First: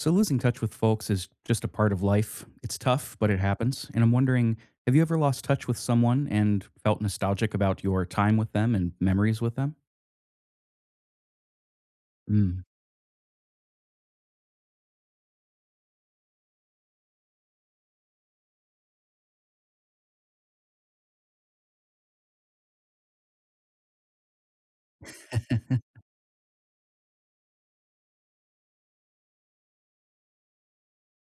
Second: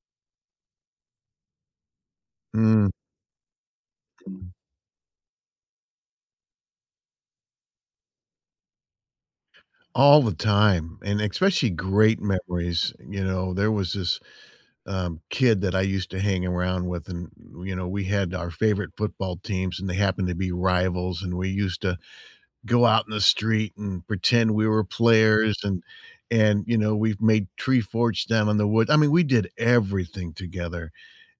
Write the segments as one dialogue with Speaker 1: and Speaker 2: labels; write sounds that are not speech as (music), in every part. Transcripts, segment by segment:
Speaker 1: So losing touch with folks is just a part of life, it's
Speaker 2: Mm.
Speaker 1: tough, but it happens, and I'm wondering, have you ever lost touch with someone and felt nostalgic about your time with them and memories with them?
Speaker 2: All the time, and especially great
Speaker 1: Mm.
Speaker 2: memories, you know? There was this, um, kid that I used to hang around with and, you know, we had our favorite football teams and they happened to be rivals, and we used to go out in the street and pretend we were players and
Speaker 1: (chuckles)
Speaker 2: and, you know, we've made tree forts down in the wood I mean, we did everything together,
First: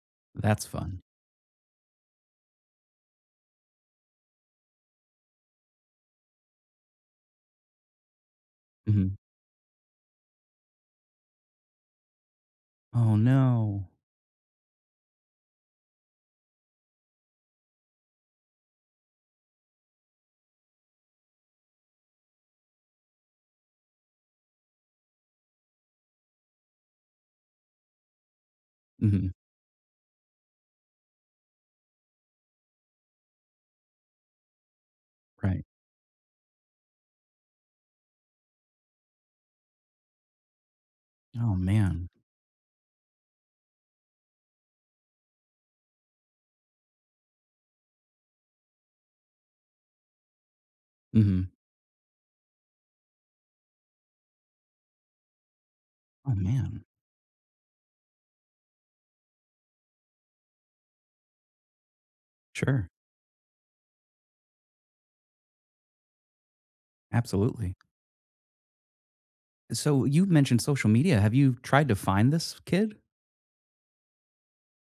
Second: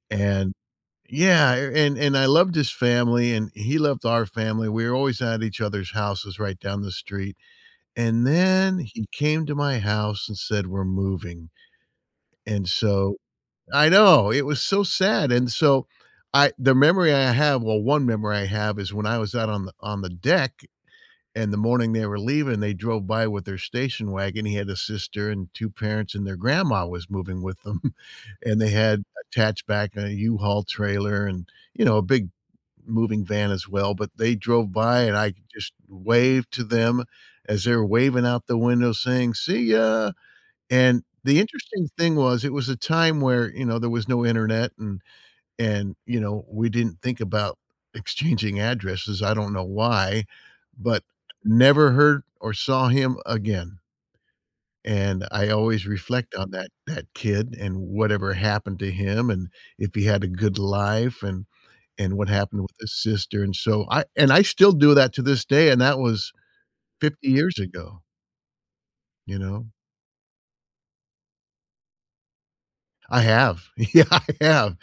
Speaker 2: and
Speaker 1: That's fun.
Speaker 2: Yeah, a and and I loved his family, and he loved our family, we were always at each other's houses right down the street, and then he
Speaker 1: Mhm.
Speaker 2: came to my house and said, "We're moving," and
Speaker 1: Oh
Speaker 2: so
Speaker 1: no.
Speaker 2: I know, it was so sad, and so, I the memory I have, well, one memory I have is when I was out on the on the deck, and the morning they were leaving, they drove by with their station wagon, he had a sister and two parents, and their grandma was moving with them, (chuckles) and they had
Speaker 1: Mhm.
Speaker 2: attached back an U-Haul trailer and, you know, a big moving van as well, but they drove by and I
Speaker 1: Right.
Speaker 2: just waved to them as they were waving out the window saying, "See ya!" And the
Speaker 1: Oh
Speaker 2: interesting
Speaker 1: man.
Speaker 2: thing was, it was a time where, you know, there was no internet and and, you know, we didn't think about exchanging addresses, I don't know why, but
Speaker 1: Mhm.
Speaker 2: never heard or saw him again. And I always
Speaker 1: Oh
Speaker 2: reflect on that
Speaker 1: man.
Speaker 2: that kid and whatever happened to him and if he had a good life and and what happened with
Speaker 1: Sure.
Speaker 2: his sister, and so, I and I still do that to this day, and that was 50 years
Speaker 1: Absolutely.
Speaker 2: ago. You know?
Speaker 1: So, you've mentioned social media, have you tried to find this kid?
Speaker 2: I have. Yeah, I have,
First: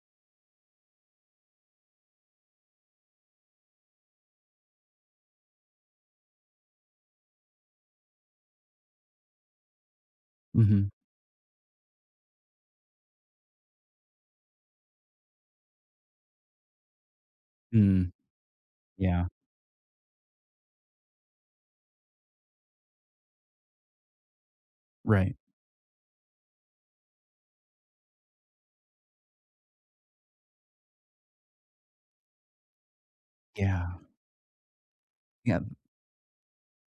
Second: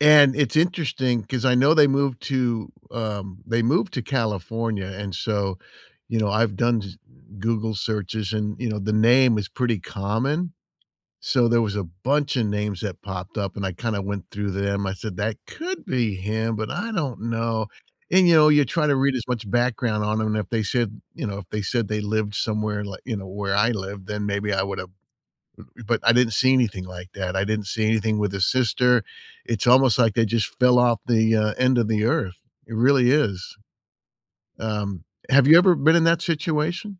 Speaker 2: and it's interesting 'cause I know they moved to um, they moved to California, and so, you know, I've done j Google searches and, you know, the name is pretty common,
Speaker 1: Mhm.
Speaker 2: so there was a bunch o' names that popped up and I kinda went through them. I said, "That could be him, but I don't know,"
Speaker 1: Mm.
Speaker 2: and, you know, you try to read as
Speaker 1: Yeah.
Speaker 2: much background on 'em, and if they said you know, if they said they lived somewhere li you know, where I lived, then maybe I would've eh
Speaker 1: Right.
Speaker 2: eh, but I didn't see anything like that, I didn't see anything with his sister. It's almost like they just fell off the, uh, end of the Earth. It really is.
Speaker 1: Yeah.
Speaker 2: Um, have you
Speaker 1: Yup.
Speaker 2: ever been in that situation?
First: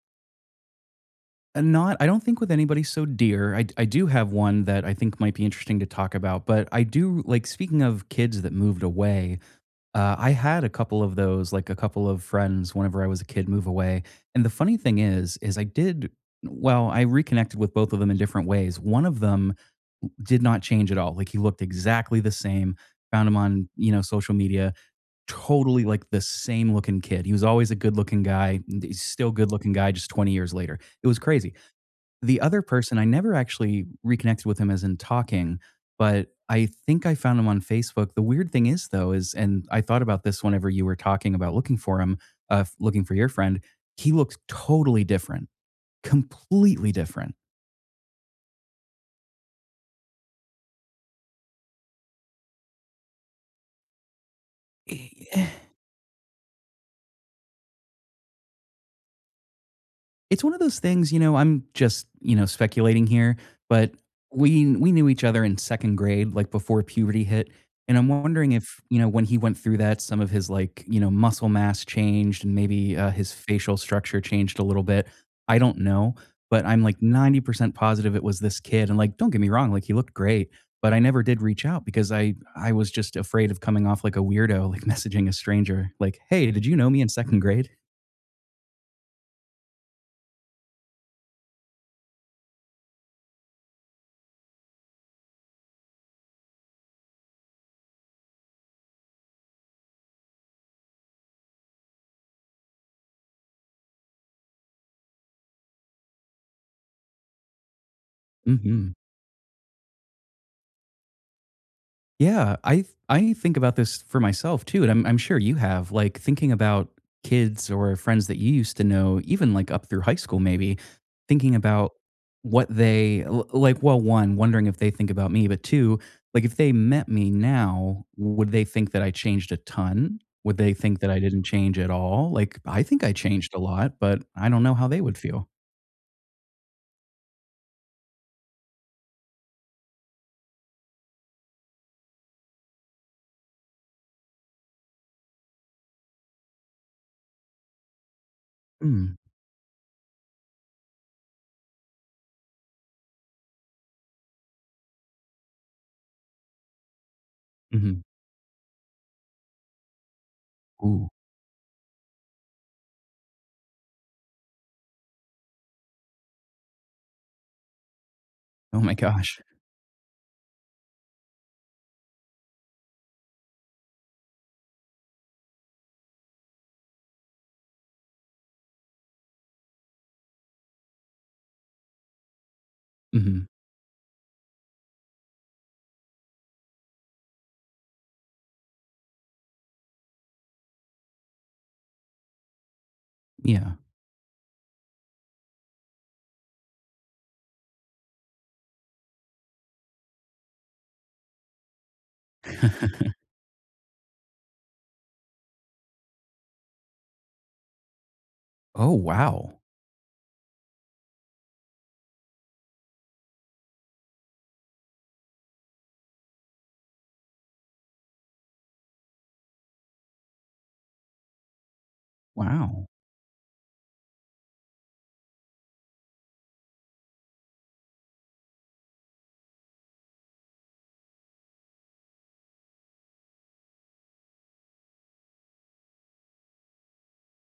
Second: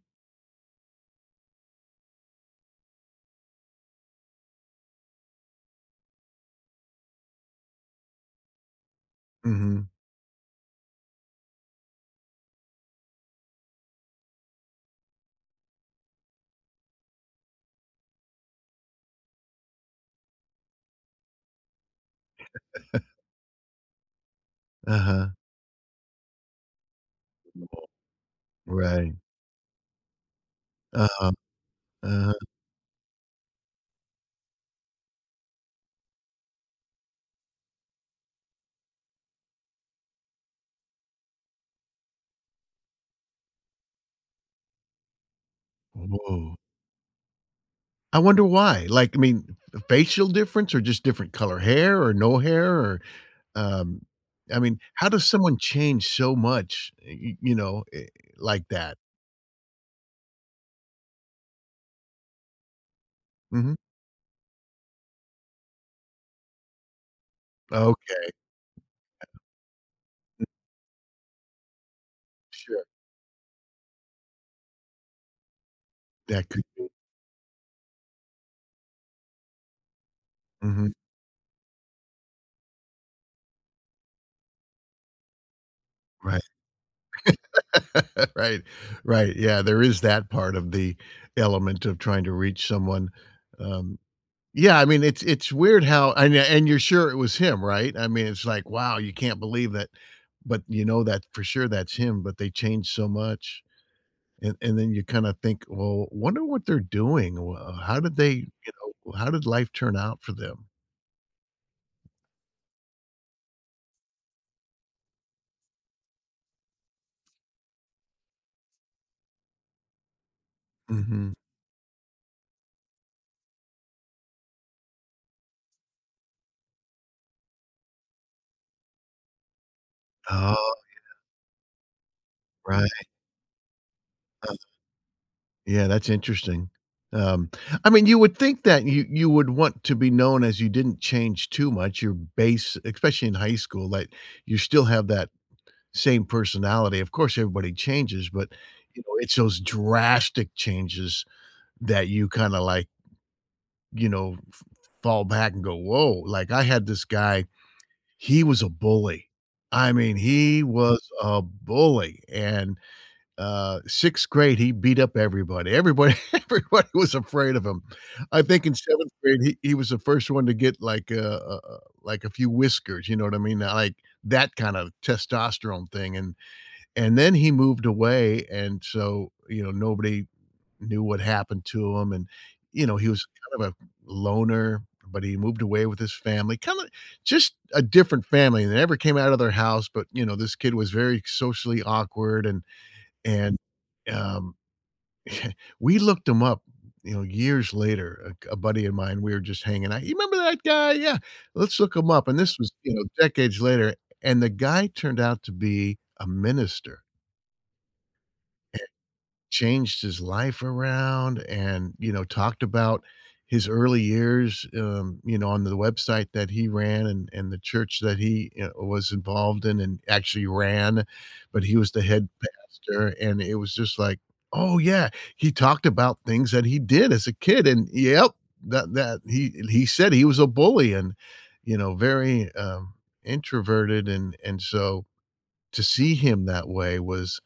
Speaker 1: Eh, not I don't think with anybody so dear, I d I do have one that I think might be interesting to talk about, but I do like, speaking of kids that moved away,
Speaker 2: Mhm.
Speaker 1: uh, I had a couple of those like, a couple of friends whenever I was a kid move away, and the funny thing is, is I did well, I reconnected with both of them in different ways, one of them w did not change at all. Like, he looked exactly the same,
Speaker 2: (chuckles)
Speaker 1: found him on, you know, social media,
Speaker 2: Uh-huh.
Speaker 1: totally, like, the same looking kid. He was always a
Speaker 2: Woah.
Speaker 1: good looking guy, and he's
Speaker 2: Right.
Speaker 1: still good looking guy just 20 years later, it was
Speaker 2: Uh-huh.
Speaker 1: crazy. The
Speaker 2: Uh-huh.
Speaker 1: other person, I never actually reconnected with him as in talking, but I think I found him on Facebook. The weird thing is though is and I thought about this whenever you were talking about looking for him, uh, f looking for your friend, he looked totally different,
Speaker 2: Woah.
Speaker 1: completely different.
Speaker 2: I wonder why? Like, I mean, f facial difference, or just different color hair, or no hair, or um, I mean, how
Speaker 1: Eh
Speaker 2: does
Speaker 1: eh
Speaker 2: someone change so much, eh, y you know, eh, like that?
Speaker 1: It's one of those things, you know, I'm just, you know, speculating here,
Speaker 2: Mhm.
Speaker 1: but we we knew each other in 2nd grade, like, before puberty hit, and I'm
Speaker 2: Okay.
Speaker 1: wondering if, you know, when he went through that, some of
Speaker 2: N
Speaker 1: his, like, you know, muscle mass changed and
Speaker 2: Sure.
Speaker 1: maybe, uh, his facial structure changed a little bit. I don't know,
Speaker 2: That could
Speaker 1: but I'm,
Speaker 2: be.
Speaker 1: like, 90% positive it was this kid, and, like, don't get me wrong, like, he looked great, but
Speaker 2: Mhm.
Speaker 1: I never did reach out because I I was just afraid of coming off like a weirdo, like, messaging a stranger. Like,
Speaker 2: Right.
Speaker 1: "Hey, did you know me in 2nd grade?"
Speaker 2: (laughs) Right. Right, yeah. There is that part of the element of trying to reach someone, um yeah, I mean, it's it's weird how and and you're sure it was him, right? I mean, it's like, wow, you can't believe it, but you know that for sure that's him, but they changed so much. And and then you kinda think, "Well, wonder what they're doing, wha how did they," you
Speaker 1: Mhm.
Speaker 2: know, "how did life turn out for them?"
Speaker 1: Yeah. I th I think about this for myself too, and I'm I'm sure you have, like, thinking about kids or friends that you used to know, even, like, up through high school maybe,
Speaker 2: Mhm.
Speaker 1: thinking about what they l like, well, 1, wondering if they think about me, but 2, like, if they met me now, would they think that I changed a ton?
Speaker 2: Oh,
Speaker 1: Would they
Speaker 2: yeah.
Speaker 1: think that I didn't change at all? Like, I think
Speaker 2: Right.
Speaker 1: I changed a lot, but I
Speaker 2: Uh-huh.
Speaker 1: don't know how they would feel.
Speaker 2: Yeah, that's interesting. Um, I mean, you would think that you you would want to be known as you didn't change too much. Your base especially in high school, like, you still have that same personality. Of course, everybody changes, but, you know,
Speaker 1: Mm.
Speaker 2: it's those drastic changes that you kinda like you know, f fall back and go, "Woah." Like, I had this guy,
Speaker 1: Mhm.
Speaker 2: he was a bully. I mean, he was
Speaker 1: Ooh.
Speaker 2: a bully. And, uh, 6th grade, he beat up everybody. Everybody everybody was afraid of him. I think in
Speaker 1: Oh my
Speaker 2: 7th grade,
Speaker 1: gosh.
Speaker 2: he he was the first one to get, like, a, uh uh like, a few whiskers, you know what I mean? Not like that kind of testosterone thing, and and then he moved away, and so, you know, nobody knew what happened to him, and, you know, he was
Speaker 1: Mhm.
Speaker 2: kind of a loner, but he moved away with his family. Kinda just a different family, they never came out of their house, but, you know, this kid was very socially awkward, and and,
Speaker 1: Yeah.
Speaker 2: um, (chuckles) we looked him up, you know, years later. A g a buddy of mine, we were just hanging out, "You remember that guy?" "Yeah, let's look him up." This was, you know,
Speaker 1: (chuckles)
Speaker 2: decades later, and the guy turned out to be a minister. It
Speaker 1: Oh, wow.
Speaker 2: changed his life around, and, you know, talked about his early years, um, you know, on the website that he ran and and the church that he, you know, was involved in, and actually ran, but he was the head
Speaker 1: Wow.
Speaker 2: pastor, and it was just like, oh, yeah, he talked about things that he did as a kid and yep. That that he and he said he was a bully and, you know, very, um, introverted, and and so, to see him that way was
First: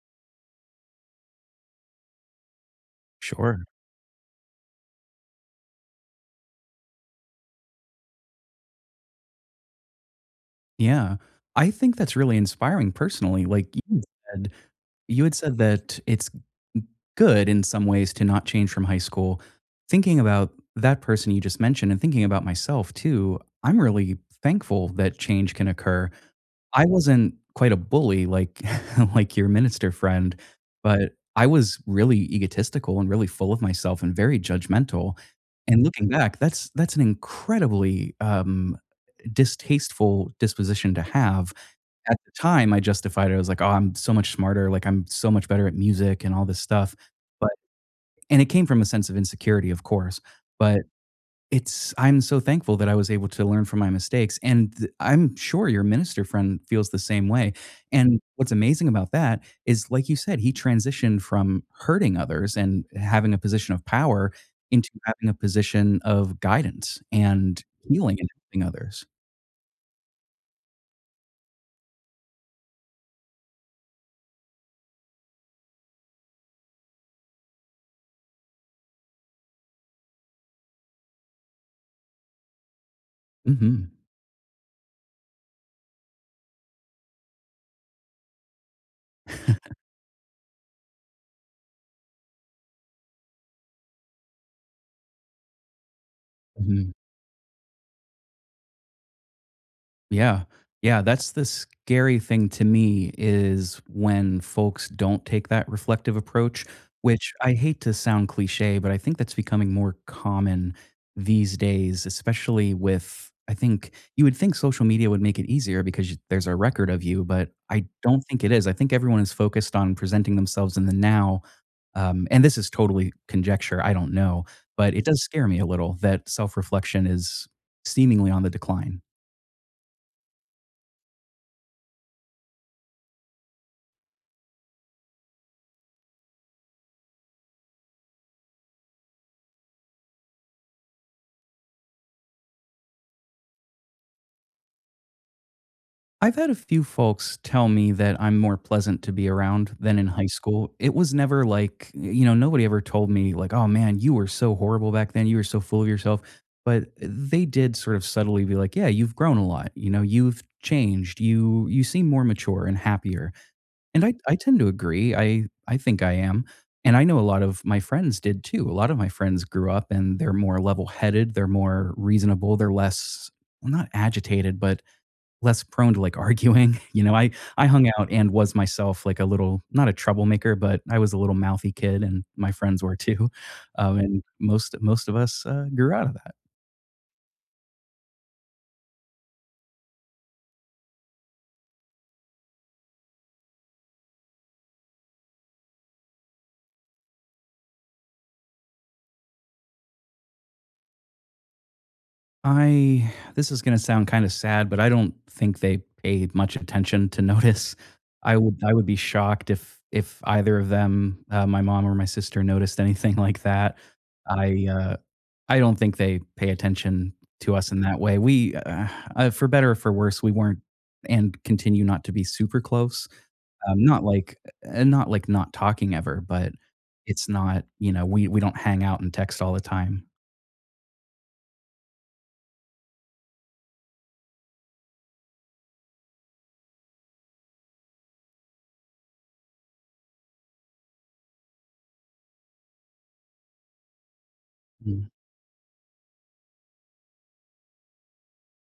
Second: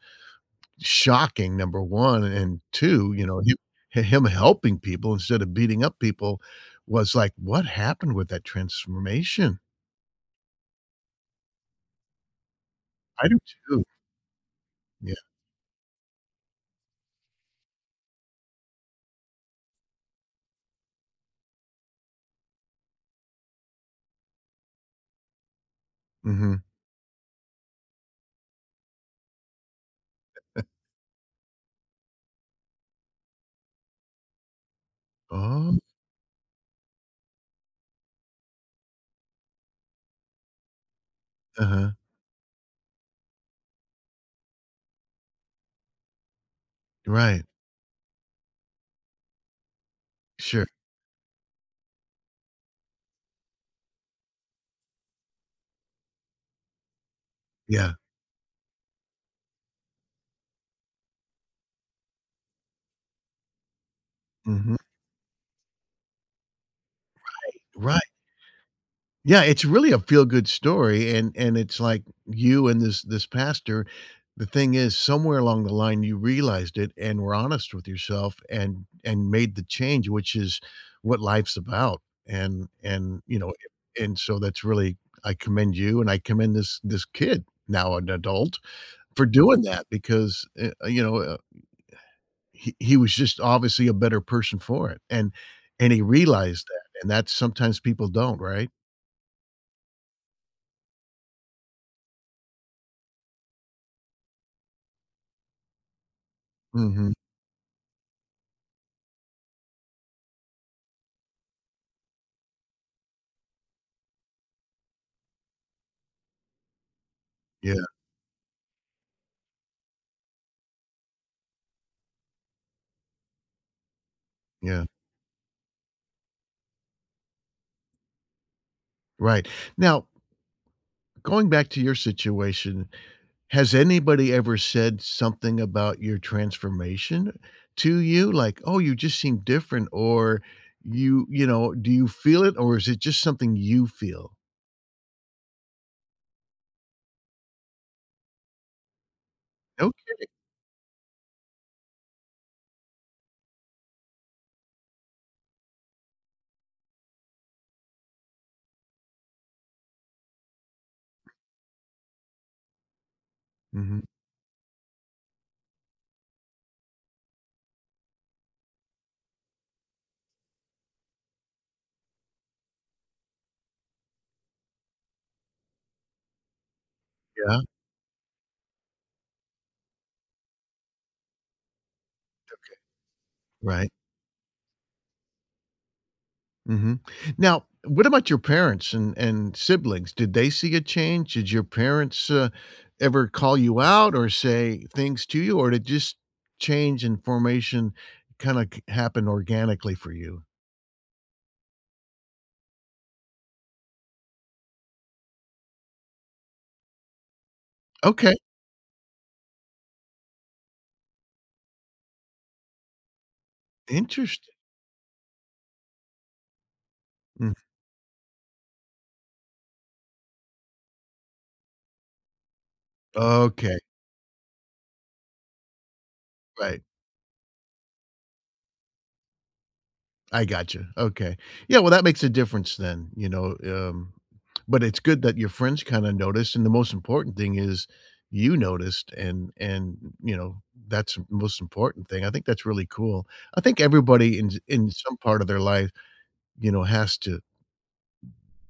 Speaker 2: shocking, number 1, and 2, you know, him
Speaker 1: Sure.
Speaker 2: h him helping people instead of beating up people was like, "What happened with that transformation?"
Speaker 1: Yeah. I think that's really inspiring,
Speaker 2: I do,
Speaker 1: personally, like, you
Speaker 2: too.
Speaker 1: had said
Speaker 2: Yeah.
Speaker 1: you had said that it's g good in some ways to not change from high school. Thinking about that person you just mentioned, and thinking about myself too, I'm really thankful that change can occur.
Speaker 2: Mhm.
Speaker 1: I wasn't quite a bully like, (chuckles) like your minister friend,
Speaker 2: (chuckles)
Speaker 1: but I was really egotistical, and really full of myself, and very judgmental.
Speaker 2: Oh.
Speaker 1: And looking back, that's that's an incredibly, um, distasteful disposition to have.
Speaker 2: Uh-huh.
Speaker 1: At the time, I justified it, I was like, "Oh, I'm so much smarter, like, I'm so much better at music, and all this stuff,"
Speaker 2: Right.
Speaker 1: but- and it came from a sense of insecurity, of course-
Speaker 2: Sure.
Speaker 1: but it's I'm so thankful that I was able to learn from my mistakes, and the I'm sure your minister friend feels the same way.
Speaker 2: Yeah.
Speaker 1: And, what's amazing about that is, like you said, he transitioned from hurting others, and having a position of power,
Speaker 2: Mhm.
Speaker 1: into having a position of guidance and
Speaker 2: Right. Right.
Speaker 1: healing and helping others.
Speaker 2: Yeah, it's really a feel-good story, and and it's like you and this this pastor, the thing is somewhere along the line you realized it and were honest with yourself and and made the change, which is what life's about. And and, you know,
Speaker 1: Mhm.
Speaker 2: and and so that's really I commend you and I commend this this kid, now an adult, for doing
Speaker 1: (chuckles)
Speaker 2: that because, uh uh you know a a he he was just obviously a better person for it. And and he realized
Speaker 1: Mhm.
Speaker 2: that, and that sometimes people don't, right?
Speaker 1: Yeah. Yeah. That's the scary thing to me, is when folks don't take that reflective approach,
Speaker 2: Mhm.
Speaker 1: which I hate to sound cliché, but I think that's becoming more common these days, especially with, I think you would think social media would make it easier because you there's a record of you, but I
Speaker 2: Yeah.
Speaker 1: don't think it is. I think everyone is focused on presenting themselves in the now, um, and this is totally conjecture, I don't know,
Speaker 2: Yeah.
Speaker 1: but it does scare me a little that self-reflection is seemingly on the decline.
Speaker 2: Right. Now going back to your situation, has anybody ever said something about your transformation to you? Like, "Oh, you just seem different," or you you know, do you feel it, or is it just something you feel?
Speaker 1: I've had a few folks tell me that I'm more pleasant to be around, than in high
Speaker 2: Okay.
Speaker 1: school. It was never like, y you know, nobody ever told me, like, "Oh, man, you were so horrible back then, you were so full of yourself." But they did sort of subtly be like, "Yeah, you've grown a lot," you know, "You've changed, you you seem more mature, and happier."
Speaker 2: Mhm.
Speaker 1: And I I tend to agree, I I think I am. And I know a lot of my friends did, too. A lot of my friends grew up, and they're more level-headed, they're more reasonable, they're less well, not agitated, but less prone to, like, arguing. You know, I
Speaker 2: Yeah.
Speaker 1: I hung out, and was myself like a little not a troublemaker, but I was a little mouthy kid, and my
Speaker 2: Okay.
Speaker 1: friends were, too.
Speaker 2: Right.
Speaker 1: Um, and most most of us, uh, grew out of that.
Speaker 2: Mhm. Now what about your parents and and siblings? Did they see a change? Did your parents, uh, ever call you out or say things to you, or they just change in formation kinda c happen organically for you?
Speaker 1: I (sighs) this is gonna sound kinda sad, but, I don't think they paid much attention to notice.
Speaker 2: Okay.
Speaker 1: I wo I would be shocked if if either of them, uh, my mom or my sister, noticed anything like that.
Speaker 2: Interesti
Speaker 1: I, uh I don't think they pay attention
Speaker 2: Mm.
Speaker 1: to us in that way. We, (sighs) uh, for better or for worse, we weren't, and continue not to be super close.
Speaker 2: Okay.
Speaker 1: Um, not like e eh, not like not talking ever, but
Speaker 2: Right.
Speaker 1: it's not, you know we we don't hang out and text all the time.
Speaker 2: I gotcha. Okay. Yeah, well, that makes a difference then, you know? Um. (clicks tongue) But it's good that your friends kinda noticed, and the most important thing is you noticed, and and, you know, that's the most important thing, I think that's really cool. I think everybody in in
Speaker 1: Mm.
Speaker 2: some part of their life, you know, has to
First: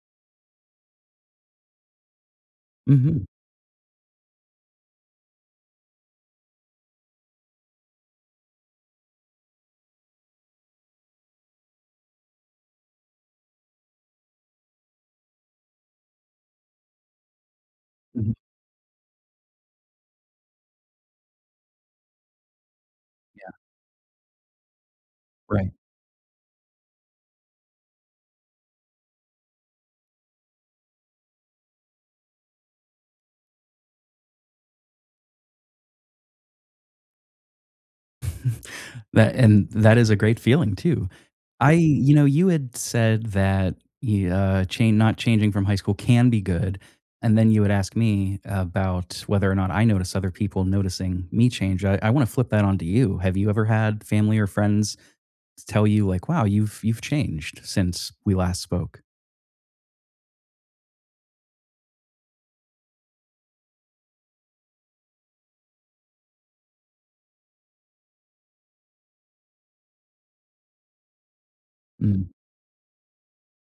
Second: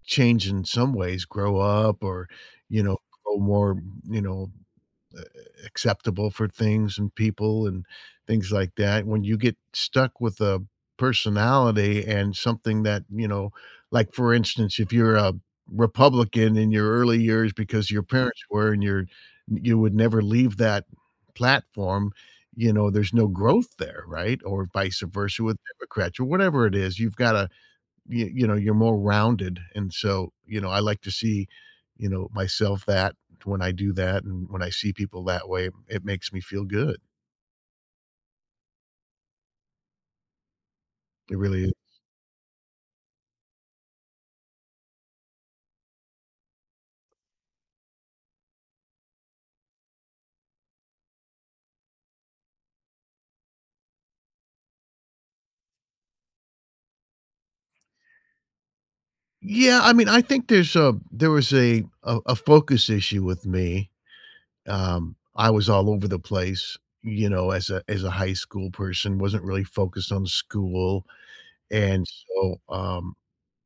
Speaker 2: change in some ways, grow up, or, you know,
Speaker 1: Mhm.
Speaker 2: grow more, you know, a a acceptable for things and people and things like that. When you get stuck with a personality and something that, you know Like, for instance, if you're a Republican in your early years because your
Speaker 1: Mhm.
Speaker 2: parents were and you're y you would never leave that platform, you know, there's no
Speaker 1: Yeah.
Speaker 2: growth there, right? Or vice versa with
Speaker 1: Right.
Speaker 2: Democrats or whatever it is. You've gotta, you you know, you're more rounded. And so, you know, I like to see, you know, myself that when I do that and when I see people that way, it makes me feel good.
Speaker 1: (chuckles) That and that is a great feeling too.
Speaker 2: It really
Speaker 1: I
Speaker 2: is.
Speaker 1: you know, you had said that y uh, chan not changing from high school can be good, and then you would ask me about whether or not I notice other people noticing me change, I I wanna flip that onto you, have you ever had family or friends t tell you, like, "Wow, you've you've changed since we last spoke?"
Speaker 2: Yeah, I mean, I think there's a there was a a a focus issue with me, um, I was all over the place, you know, as a as a high school person, wasn't really focused on school, and
Speaker 1: Mm.
Speaker 2: so, um,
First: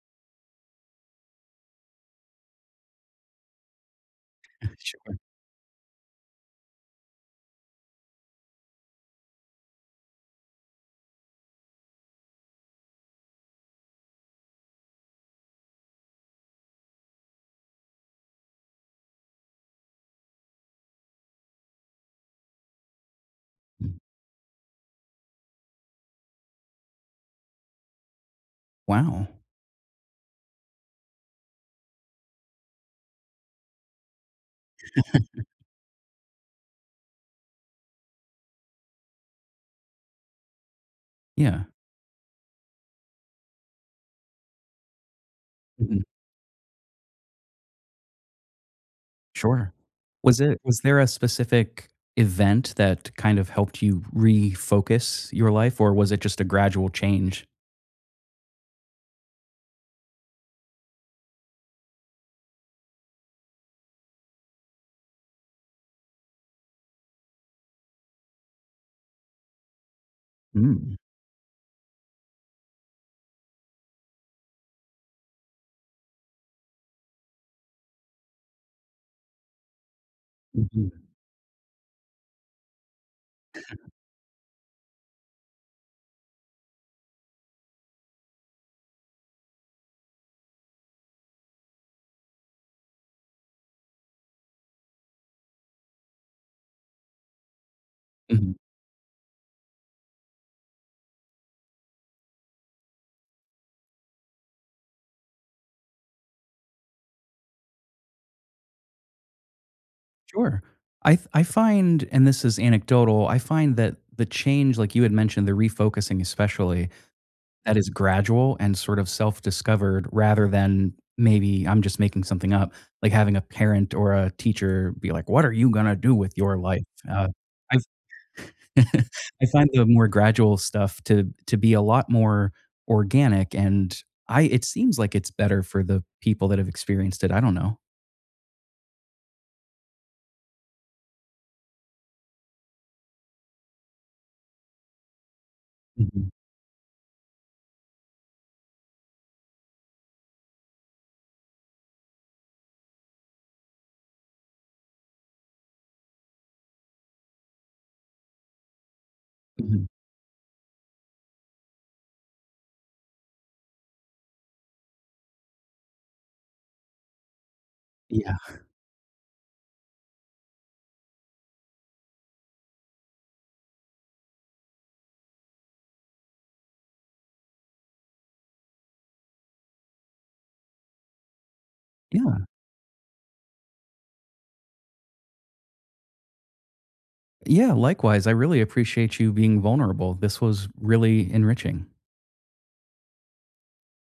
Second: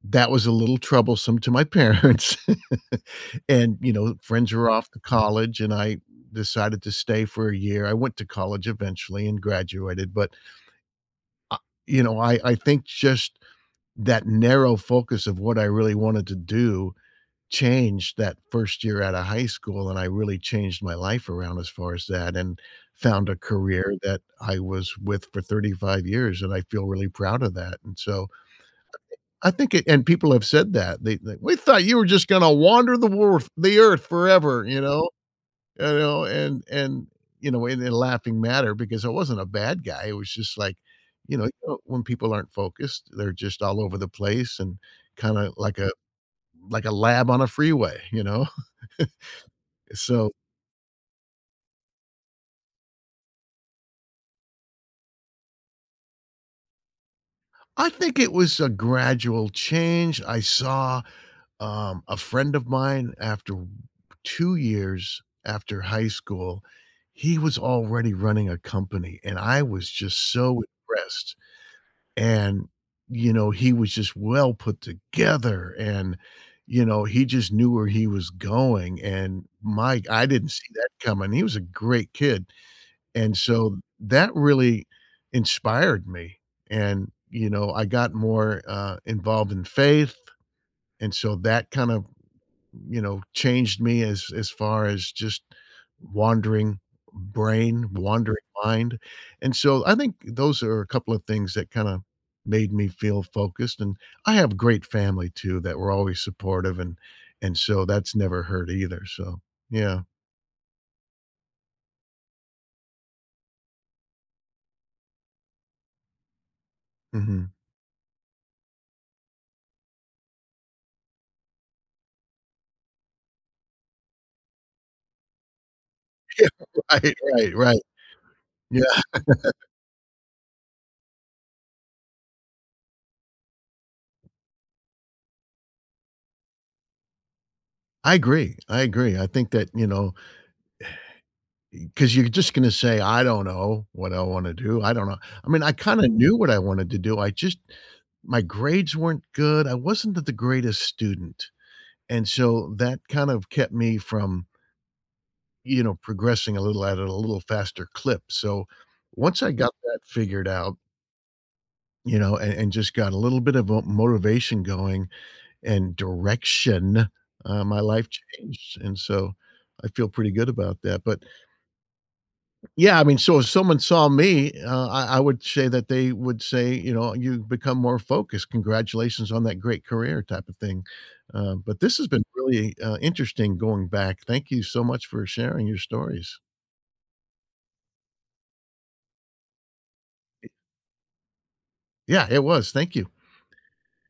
Speaker 2: that was a little troublesome to my parents, (chuckles) and, you know, with friends were
Speaker 1: (chuckles)
Speaker 2: off to
Speaker 1: Sure.
Speaker 2: college and I decided to stay for a year, I went to college eventually and graduated, but Ah you know, I I think just that narrow focus of what I really wanted to do changed that first year outta high school and I really changed my life around as far as that and found a career
Speaker 1: Mm.
Speaker 2: that I was with for 35 years and I feel really proud of that, and so
Speaker 1: Wow.
Speaker 2: I think it and people have said that, they like, "We thought you were just gonna wander the world the Earth forever, you know?"
Speaker 1: (chuckles)
Speaker 2: You know? And and, you know, in a way, they laughing matter because I wasn't a bad guy, it was just like, you know,
Speaker 1: Yeah.
Speaker 2: uh, um, when people aren't focused, they're just all over the place and kinda like a
Speaker 1: Mhm.
Speaker 2: like a lab on a freeway, you know?
Speaker 1: Sure.
Speaker 2: (chuckles) Eh, so
Speaker 1: Was it was there a specific event that kind of helped you refocus your life? Or was it just a gradual change?
Speaker 2: I think it was a gradual change, I saw, um, a friend of mine after w 2 years after high school, he was already running a company, and I was just so
Speaker 1: Mm.
Speaker 2: impressed, and, you know, he was just well put together and, you know, he just knew where he was going, and my g I didn't see that
Speaker 1: Mhm.
Speaker 2: coming, he was a great kid, and so,
Speaker 1: (chuckles)
Speaker 2: that really inspired me, and, you know, I got more, uh, involved in faith, and so that kind of, you know, changed me as as far as just wandering brain, wandering
Speaker 1: Mhm.
Speaker 2: mind, and so, I think, those are a couple of things that kinda made me feel focused and I have great family too that were always supportive and and so that's never hurt either, so yeah.
Speaker 1: Sure. I f I find and this is anecdotal, I find that the change, like you had mentioned, the refocusing, especially,
Speaker 2: Mhm.
Speaker 1: that is gradual and sort of self-discovered rather than, maybe I'm just making something up, like having a parent or a teacher be like, "What are you gonna do with
Speaker 2: Yeah,
Speaker 1: your life?"
Speaker 2: right,
Speaker 1: Uh,
Speaker 2: right, right.
Speaker 1: I've
Speaker 2: Yeah.
Speaker 1: (chuckles) I
Speaker 2: (chuckles)
Speaker 1: find the more gradual stuff to to be a lot more organic, and I it seems like it's better for the people that have experienced it, I don't know.
Speaker 2: I agree, I agree, I think that, you know, eh eh, 'cause you're just gonna say, "I don't know what I wanna do, I don't know," I mean, I kinda
Speaker 1: Mhm.
Speaker 2: knew what I wanted to do, I just my grades weren't good, I wasn't the the greatest student, and so that kind of kept me from you know, progressing a little at a little faster clip, so, once I got
Speaker 1: Mhm.
Speaker 2: that figured out you know, a and just got a little bit of vo motivation going and direction, uh my life
Speaker 1: Yeah.
Speaker 2: changed, and so, I feel pretty good about that, but Yeah, I mean, so if someone saw me, uh, I I would say that they would say, you know, "You've become more focused, congratulations on that great career," type of thing, uh, but this has been
Speaker 1: Yeah.
Speaker 2: really, uh, interesting going back, thank you so much for sharing your stories.
Speaker 1: Yeah, likewise, I really appreciate you being vulnerable, this
Speaker 2: E
Speaker 1: was really enriching.
Speaker 2: Yeah, it was, thank you.